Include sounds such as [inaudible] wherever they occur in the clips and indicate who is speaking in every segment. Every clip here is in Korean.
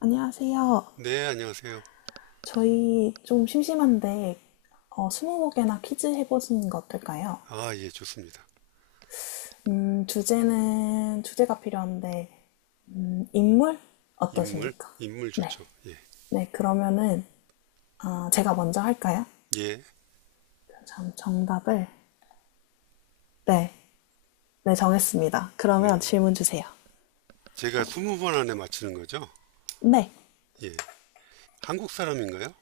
Speaker 1: 안녕하세요.
Speaker 2: 네, 안녕하세요.
Speaker 1: 저희 좀 심심한데 스무 개나 퀴즈 해보시는 거 어떨까요?
Speaker 2: 아, 예, 좋습니다.
Speaker 1: 주제는 주제가 필요한데 인물
Speaker 2: 인물,
Speaker 1: 어떠십니까?
Speaker 2: 인물
Speaker 1: 네,
Speaker 2: 좋죠. 예,
Speaker 1: 네 그러면은 아, 제가 먼저 할까요?
Speaker 2: 예,
Speaker 1: 참 정답을 네, 네 정했습니다. 그러면
Speaker 2: 네.
Speaker 1: 질문 주세요.
Speaker 2: 제가 20번 안에 맞히는 거죠?
Speaker 1: 네,
Speaker 2: 예. 한국 사람인가요?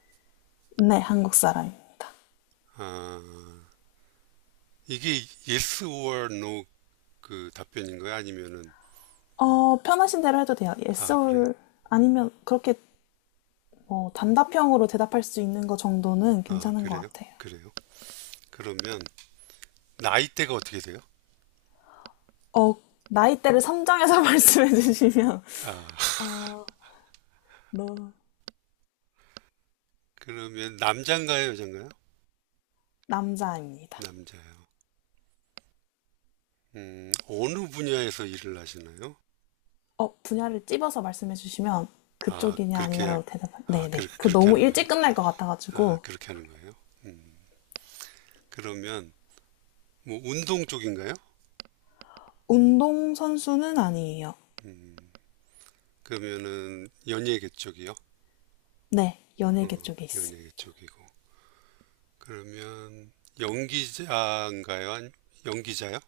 Speaker 1: 네 한국 사람입니다.
Speaker 2: 아, 이게 yes or no 그 답변인가요? 아니면은,
Speaker 1: 편하신 대로 해도 돼요. Yes
Speaker 2: 아, 그래요?
Speaker 1: or 아니면 그렇게 뭐 단답형으로 대답할 수 있는 거 정도는
Speaker 2: 아,
Speaker 1: 괜찮은 것
Speaker 2: 그래요?
Speaker 1: 같아요.
Speaker 2: 그래요? 그러면, 나이대가 어떻게 돼요?
Speaker 1: 어, 나이대를 선정해서 [laughs] 말씀해 주시면,
Speaker 2: 아,
Speaker 1: 어, 너,
Speaker 2: 그러면 남잔가요, 여잔가요?
Speaker 1: 남자입니다.
Speaker 2: 남자요. 어느 분야에서 일을 하시나요?
Speaker 1: 분야를 찝어서 말씀해 주시면,
Speaker 2: 아,
Speaker 1: 그쪽이냐,
Speaker 2: 그렇게,
Speaker 1: 아니냐로 대답할,
Speaker 2: 아,
Speaker 1: 네네. 그
Speaker 2: 그렇게
Speaker 1: 너무
Speaker 2: 하는 거예요?
Speaker 1: 일찍 끝날 것
Speaker 2: 아,
Speaker 1: 같아가지고,
Speaker 2: 그렇게 하는 거예요? 음. 그러면 뭐 운동 쪽인가요?
Speaker 1: 운동선수는 아니에요.
Speaker 2: 음, 그러면은 연예계 쪽이요?
Speaker 1: 네, 연예계 쪽에 있습니다.
Speaker 2: 연예계 쪽이고. 그러면 연기자인가요? 아니, 연기자요?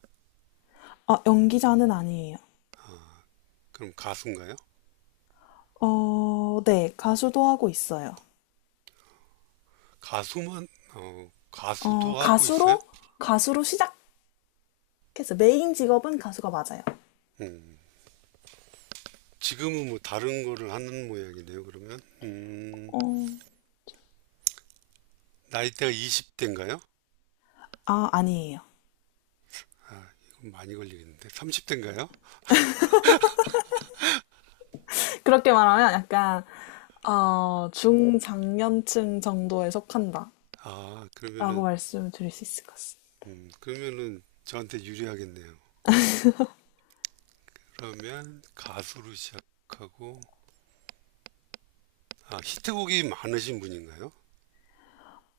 Speaker 1: 연기자는 아니에요.
Speaker 2: 그럼 가수인가요?
Speaker 1: 네, 가수도 하고 있어요.
Speaker 2: 가수만 가수도 하고 있어요?
Speaker 1: 가수로, 가수로 시작했어요. 메인 직업은 가수가 맞아요.
Speaker 2: 음, 지금은 뭐 다른 거를 하는 모양이네요. 그러면
Speaker 1: 어,
Speaker 2: 나이대가 20대인가요?
Speaker 1: 아, 아니에요.
Speaker 2: 아, 이건 많이 걸리겠는데 30대인가요?
Speaker 1: 그렇게 말하면 약간, 중장년층 정도에 속한다.
Speaker 2: 아,
Speaker 1: 라고
Speaker 2: 그러면은
Speaker 1: 말씀을 드릴 수 있을 것 같습니다.
Speaker 2: 저한테 유리하겠네요. 그러면 가수로 시작하고 히트곡이 많으신 분인가요?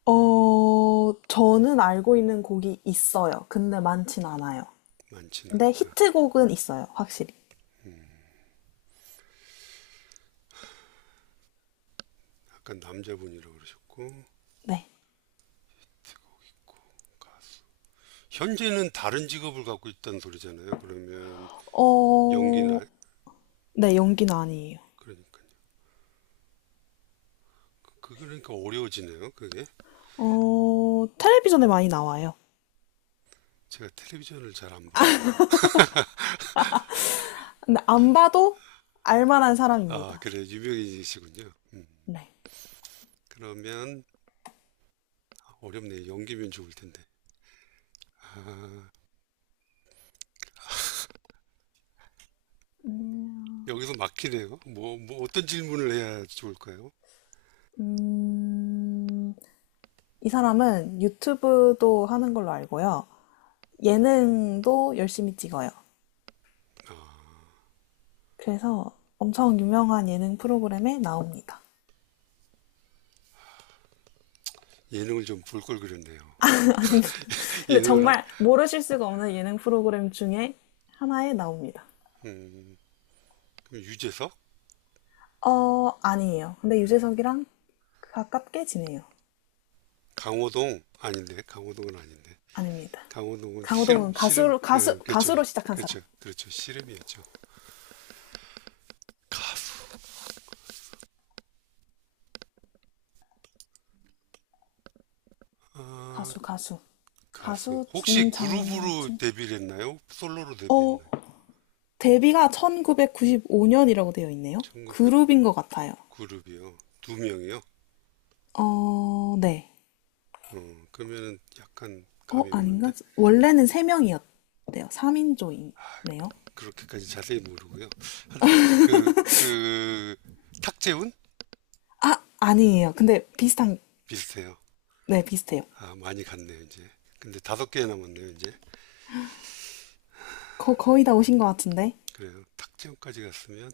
Speaker 1: 저는 알고 있는 곡이 있어요. 근데 많진 않아요.
Speaker 2: 많진
Speaker 1: 근데
Speaker 2: 않다.
Speaker 1: 히트곡은 있어요. 확실히.
Speaker 2: 음, 아까 남자분이라고 그러셨고
Speaker 1: 네.
Speaker 2: 가수. 현재는 다른 직업을 갖고 있다는 소리잖아요. 그러면
Speaker 1: 어,
Speaker 2: 연기나
Speaker 1: 네, 연기는 아니에요.
Speaker 2: 그러니까요. 그러니까 어려워지네요. 그게
Speaker 1: 텔레비전에 많이 나와요.
Speaker 2: 제가 텔레비전을 잘 안 봐가지고
Speaker 1: 근데 안 봐도 알만한
Speaker 2: 아
Speaker 1: 사람입니다.
Speaker 2: 그래 유명인이시군요.
Speaker 1: 네.
Speaker 2: 그러면 어렵네요. 연기면 좋을 텐데 아 여기서 막히네요. 뭐 어떤 질문을 해야 좋을까요?
Speaker 1: 음, 이 사람은 유튜브도 하는 걸로 알고요. 예능도 열심히 찍어요. 그래서 엄청 유명한 예능 프로그램에 나옵니다.
Speaker 2: 예능을 좀 볼 걸 그랬네요.
Speaker 1: [laughs] 근데
Speaker 2: 예능을 하,
Speaker 1: 정말 모르실 수가 없는 예능 프로그램 중에 하나에 나옵니다.
Speaker 2: 음, 그럼 유재석?
Speaker 1: 아니에요. 근데
Speaker 2: 아니,
Speaker 1: 유재석이랑 그 가깝게 지내요.
Speaker 2: 강호동? 아닌데, 강호동은 아닌데.
Speaker 1: 아닙니다.
Speaker 2: 강호동은 씨름,
Speaker 1: 강호동은
Speaker 2: 씨름,
Speaker 1: 가수로, 가수,
Speaker 2: 예, 그렇죠.
Speaker 1: 가수로 시작한 사람.
Speaker 2: 그렇죠. 그렇죠. 씨름이었죠. 가수. 아,
Speaker 1: 가수, 가수.
Speaker 2: 가수.
Speaker 1: 가수
Speaker 2: 혹시 그룹으로
Speaker 1: 중장년층?
Speaker 2: 데뷔를 했나요? 솔로로
Speaker 1: 어,
Speaker 2: 데뷔했나요?
Speaker 1: 데뷔가 1995년이라고 되어 있네요.
Speaker 2: 1900
Speaker 1: 그룹인 것 같아요.
Speaker 2: 그룹이요. 2명이요?
Speaker 1: 어, 네.
Speaker 2: 그러면은 약간 감이 오는데?
Speaker 1: 아닌가? 원래는 3명이었대요. 3인조이네요.
Speaker 2: 그렇게까지 자세히 모르고요. 하여튼, 그, 그, 탁재훈?
Speaker 1: 아, 아니에요. 근데 비슷한,
Speaker 2: 비슷해요.
Speaker 1: 네, 비슷해요.
Speaker 2: 아, 많이 갔네요, 이제. 근데 5개 남았네요, 이제.
Speaker 1: 거의 다 오신 것 같은데.
Speaker 2: 그래서 탁재훈까지 갔으면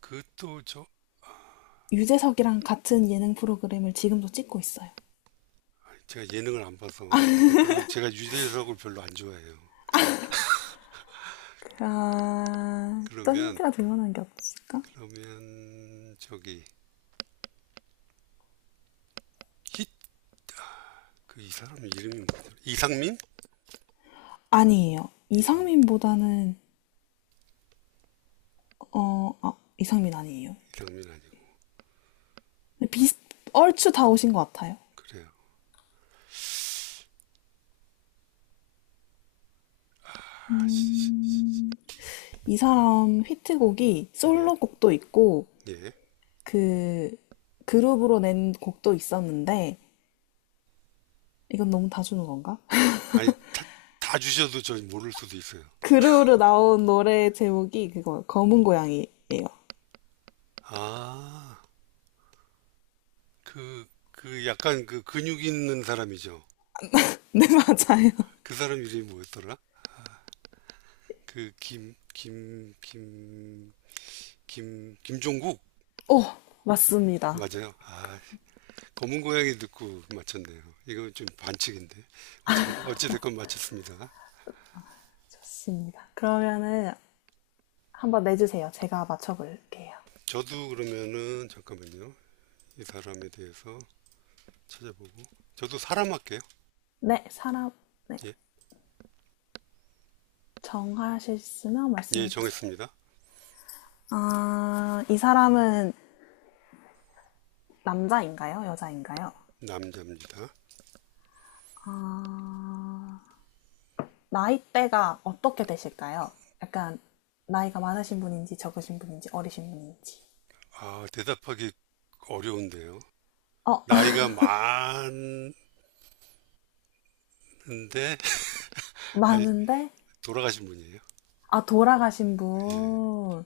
Speaker 2: 그것도 저
Speaker 1: 유재석이랑 같은 예능 프로그램을 지금도 찍고 있어요.
Speaker 2: 제가 예능을 안 봐서 뭐 그리고 제가 유재석을 별로 안 좋아해요.
Speaker 1: 아, 또
Speaker 2: 그러면
Speaker 1: 힌트가 될 만한 게 없을까?
Speaker 2: 저기 힛 그 이 사람 이름이 뭐더라? 이상민?
Speaker 1: 아니에요.
Speaker 2: 이상
Speaker 1: 이상민보다는, 어, 아, 이상민 아니에요.
Speaker 2: 이상민 아니고
Speaker 1: 근데 비슷, 얼추 다 오신 것 같아요.
Speaker 2: 그래요. 아, 씨.
Speaker 1: 음, 이 사람 히트곡이
Speaker 2: 네,
Speaker 1: 솔로곡도 있고,
Speaker 2: 예.
Speaker 1: 그 그룹으로 낸 곡도 있었는데 이건 너무 다 주는 건가?
Speaker 2: 아니 다 주셔도 저 모를 수도 있어요.
Speaker 1: [laughs] 그룹으로 나온 노래 제목이 그거 검은 고양이예요.
Speaker 2: 아, 그 약간 그 근육 있는 사람이죠.
Speaker 1: [laughs] 네, 맞아요.
Speaker 2: 그 사람 이름이 뭐였더라? 그 김종국?
Speaker 1: [laughs] 오, 맞습니다.
Speaker 2: 맞아요. 아, 검은 고양이 듣고 맞췄네요. 이건 좀 반칙인데. 어찌됐건 맞췄습니다.
Speaker 1: 좋습니다. 그러면은 한번 내주세요. 제가 맞춰볼게요.
Speaker 2: 저도 그러면은, 잠깐만요. 이 사람에 대해서 찾아보고. 저도 사람 할게요.
Speaker 1: 네, 사람, 네.
Speaker 2: 예.
Speaker 1: 정하셨으면
Speaker 2: 예,
Speaker 1: 말씀해주세요.
Speaker 2: 정했습니다.
Speaker 1: 아, 이 사람은 남자인가요? 여자인가요?
Speaker 2: 남자입니다.
Speaker 1: 아, 나이대가 어떻게 되실까요? 약간 나이가 많으신 분인지 적으신 분인지 어리신 분인지.
Speaker 2: 아, 대답하기 어려운데요.
Speaker 1: 어,
Speaker 2: 나이가 많은데,
Speaker 1: [laughs]
Speaker 2: [laughs] 아,
Speaker 1: 많은데?
Speaker 2: 돌아가신 분이에요?
Speaker 1: 아, 돌아가신
Speaker 2: 예.
Speaker 1: 분.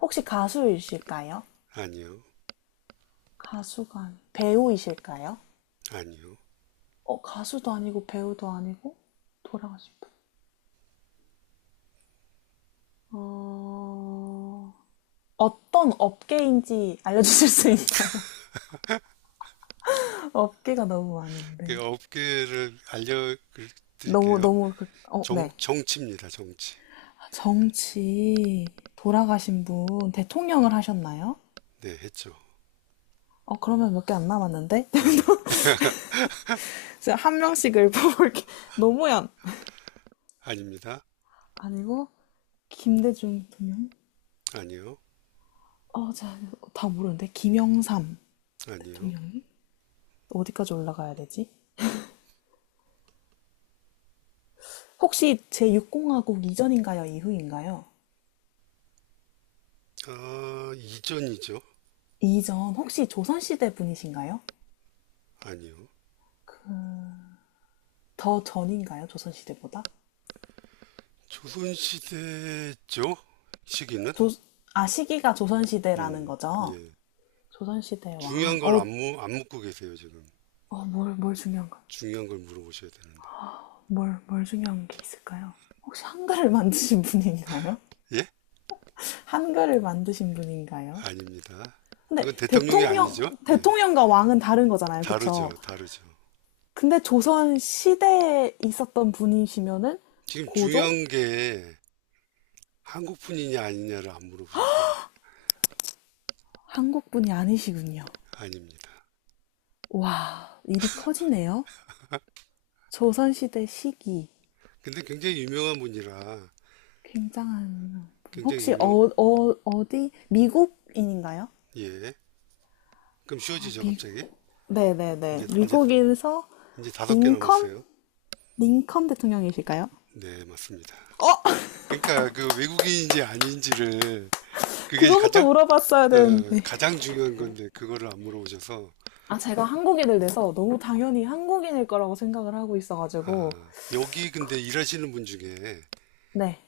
Speaker 1: 혹시 가수이실까요?
Speaker 2: 아니요.
Speaker 1: 가수가 아니, 배우이실까요?
Speaker 2: 아니요.
Speaker 1: 가수도 아니고 배우도 아니고 돌아가신 분. 어, 어떤 업계인지 알려주실 수 있나요? [laughs] 업계가 너무
Speaker 2: 그
Speaker 1: 많은데.
Speaker 2: 업계를 알려드릴게요.
Speaker 1: 네.
Speaker 2: 정치입니다, 정치.
Speaker 1: 정치 돌아가신 분 대통령을 하셨나요?
Speaker 2: 네, 했죠.
Speaker 1: 그러면 몇 개 안 남았는데?
Speaker 2: 네.
Speaker 1: [laughs] 제가 한 명씩 을뽑볼게 [laughs] 노무현.
Speaker 2: 아닙니다.
Speaker 1: 아니고, 김대중 대통령?
Speaker 2: 아니요.
Speaker 1: 어, 자, 다 모르는데. 김영삼
Speaker 2: 아니요.
Speaker 1: 대통령님? 어디까지 올라가야 되지? 혹시 제6공화국 이전인가요? 이후인가요?
Speaker 2: 아, 이전이죠.
Speaker 1: 이전, 혹시 조선시대 분이신가요?
Speaker 2: 아니요.
Speaker 1: 더 전인가요? 조선시대보다?
Speaker 2: 조선시대죠. 시기는.
Speaker 1: 조, 아, 시기가 조선시대라는
Speaker 2: 음,
Speaker 1: 거죠?
Speaker 2: 예.
Speaker 1: 조선시대 왕.
Speaker 2: 중요한 걸
Speaker 1: 어,
Speaker 2: 안 묻고 계세요, 지금.
Speaker 1: 뭘 중요한 가
Speaker 2: 중요한 걸 물어보셔야 되는데.
Speaker 1: 뭘 중요한 게 있을까요? 혹시 한글을 만드신 분인가요?
Speaker 2: 예?
Speaker 1: 한글을 만드신 분인가요?
Speaker 2: 아닙니다.
Speaker 1: 근데
Speaker 2: 그건 대통령이
Speaker 1: 대통령,
Speaker 2: 아니죠. 예.
Speaker 1: 대통령과 왕은 다른 거잖아요.
Speaker 2: 다르죠.
Speaker 1: 그쵸?
Speaker 2: 다르죠.
Speaker 1: 근데 조선 시대에 있었던 분이시면은
Speaker 2: 지금
Speaker 1: 고종?
Speaker 2: 중요한 게 한국분이냐 아니냐를 안 물어보셨어요.
Speaker 1: 한국 분이 아니시군요.
Speaker 2: 아닙니다.
Speaker 1: 와, 일이 커지네요. 조선 시대 시기.
Speaker 2: 근데 굉장히 유명한 분이라
Speaker 1: 굉장한 분.
Speaker 2: 굉장히
Speaker 1: 혹시
Speaker 2: 유명,
Speaker 1: 어디? 미국인인가요?
Speaker 2: 예. 그럼
Speaker 1: 아,
Speaker 2: 쉬워지죠, 갑자기?
Speaker 1: 미국. 네네네.
Speaker 2: 이제
Speaker 1: 미국에서
Speaker 2: 이제 5개
Speaker 1: 링컨?
Speaker 2: 넘었어요.
Speaker 1: 링컨 대통령이실까요?
Speaker 2: 네, 맞습니다.
Speaker 1: 어!
Speaker 2: 그러니까 그 외국인인지 아닌지를 그게
Speaker 1: 그거부터
Speaker 2: 가장
Speaker 1: 물어봤어야 되는데.
Speaker 2: 가장 중요한 건데 그거를 안 물어보셔서
Speaker 1: 아, 제가 한국인을 내서 너무 당연히 한국인일 거라고 생각을 하고 있어가지고.
Speaker 2: 아, 여기 근데 일하시는 분 중에
Speaker 1: 네.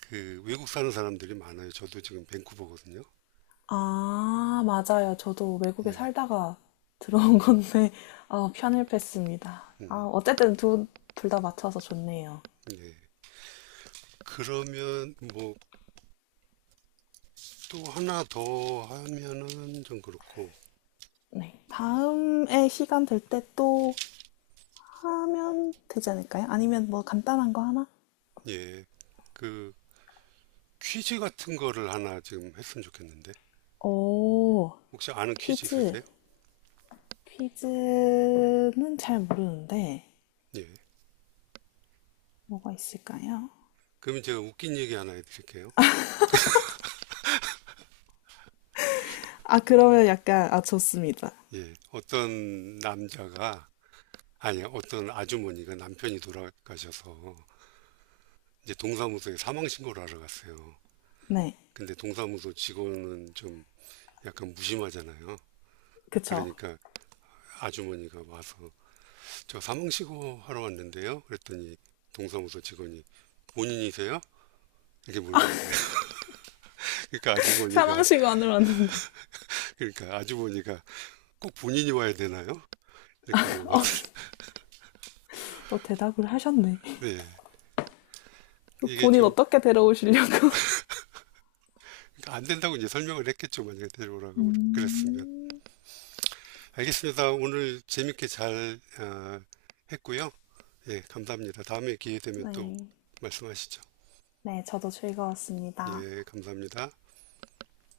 Speaker 2: 그 외국 사는 사람들이 많아요. 저도 지금 밴쿠버거든요.
Speaker 1: 아, 맞아요. 저도 외국에
Speaker 2: 예.
Speaker 1: 살다가 [laughs] 들어온 건데, 아, 편을했습니다 아,
Speaker 2: 음,
Speaker 1: 어쨌든 둘 다 맞춰서 좋네요.
Speaker 2: 네. 그러면 뭐 또 하나 더 하면은 좀 그렇고
Speaker 1: 네. 다음에 시간 될 때 또 하면 되지 않을까요? 아니면 뭐 간단한 거 하나?
Speaker 2: 예. 그 퀴즈 같은 거를 하나 지금 했으면 좋겠는데
Speaker 1: 오,
Speaker 2: 혹시 아는 퀴즈
Speaker 1: 퀴즈.
Speaker 2: 있으세요?
Speaker 1: 퀴즈는 잘 모르는데,
Speaker 2: 예.
Speaker 1: 뭐가 있을까요?
Speaker 2: 그러면 제가 웃긴 얘기 하나 해드릴게요.
Speaker 1: 아, 그러면 약간, 아, 좋습니다.
Speaker 2: 예, 어떤 남자가 아니 어떤 아주머니가 남편이 돌아가셔서 이제 동사무소에 사망 신고를 하러 갔어요.
Speaker 1: 네.
Speaker 2: 근데 동사무소 직원은 좀 약간 무심하잖아요.
Speaker 1: 그쵸.
Speaker 2: 그러니까 아주머니가 와서 저 사망 신고 하러 왔는데요. 그랬더니 동사무소 직원이 본인이세요? 이렇게 물어보는 거예요. [laughs] 그러니까 아주머니가
Speaker 1: 사망시가 안 올랐는데.
Speaker 2: 그러니까 아주머니가 꼭 본인이 와야 되나요? 이렇게 물어봤더니 [laughs]
Speaker 1: 대답을 하셨네.
Speaker 2: 네.
Speaker 1: [laughs]
Speaker 2: 이게
Speaker 1: 본인
Speaker 2: 좀
Speaker 1: 어떻게 데려오시려고?
Speaker 2: 안 된다고 이제 설명을 했겠죠. 만약에
Speaker 1: [laughs]
Speaker 2: 데려오라고 그랬으면.
Speaker 1: 음,
Speaker 2: 알겠습니다. 오늘 재밌게 잘 했고요. 예, 감사합니다. 다음에 기회 되면 또
Speaker 1: 네.
Speaker 2: 말씀하시죠.
Speaker 1: 네, 저도 즐거웠습니다.
Speaker 2: 예, 감사합니다.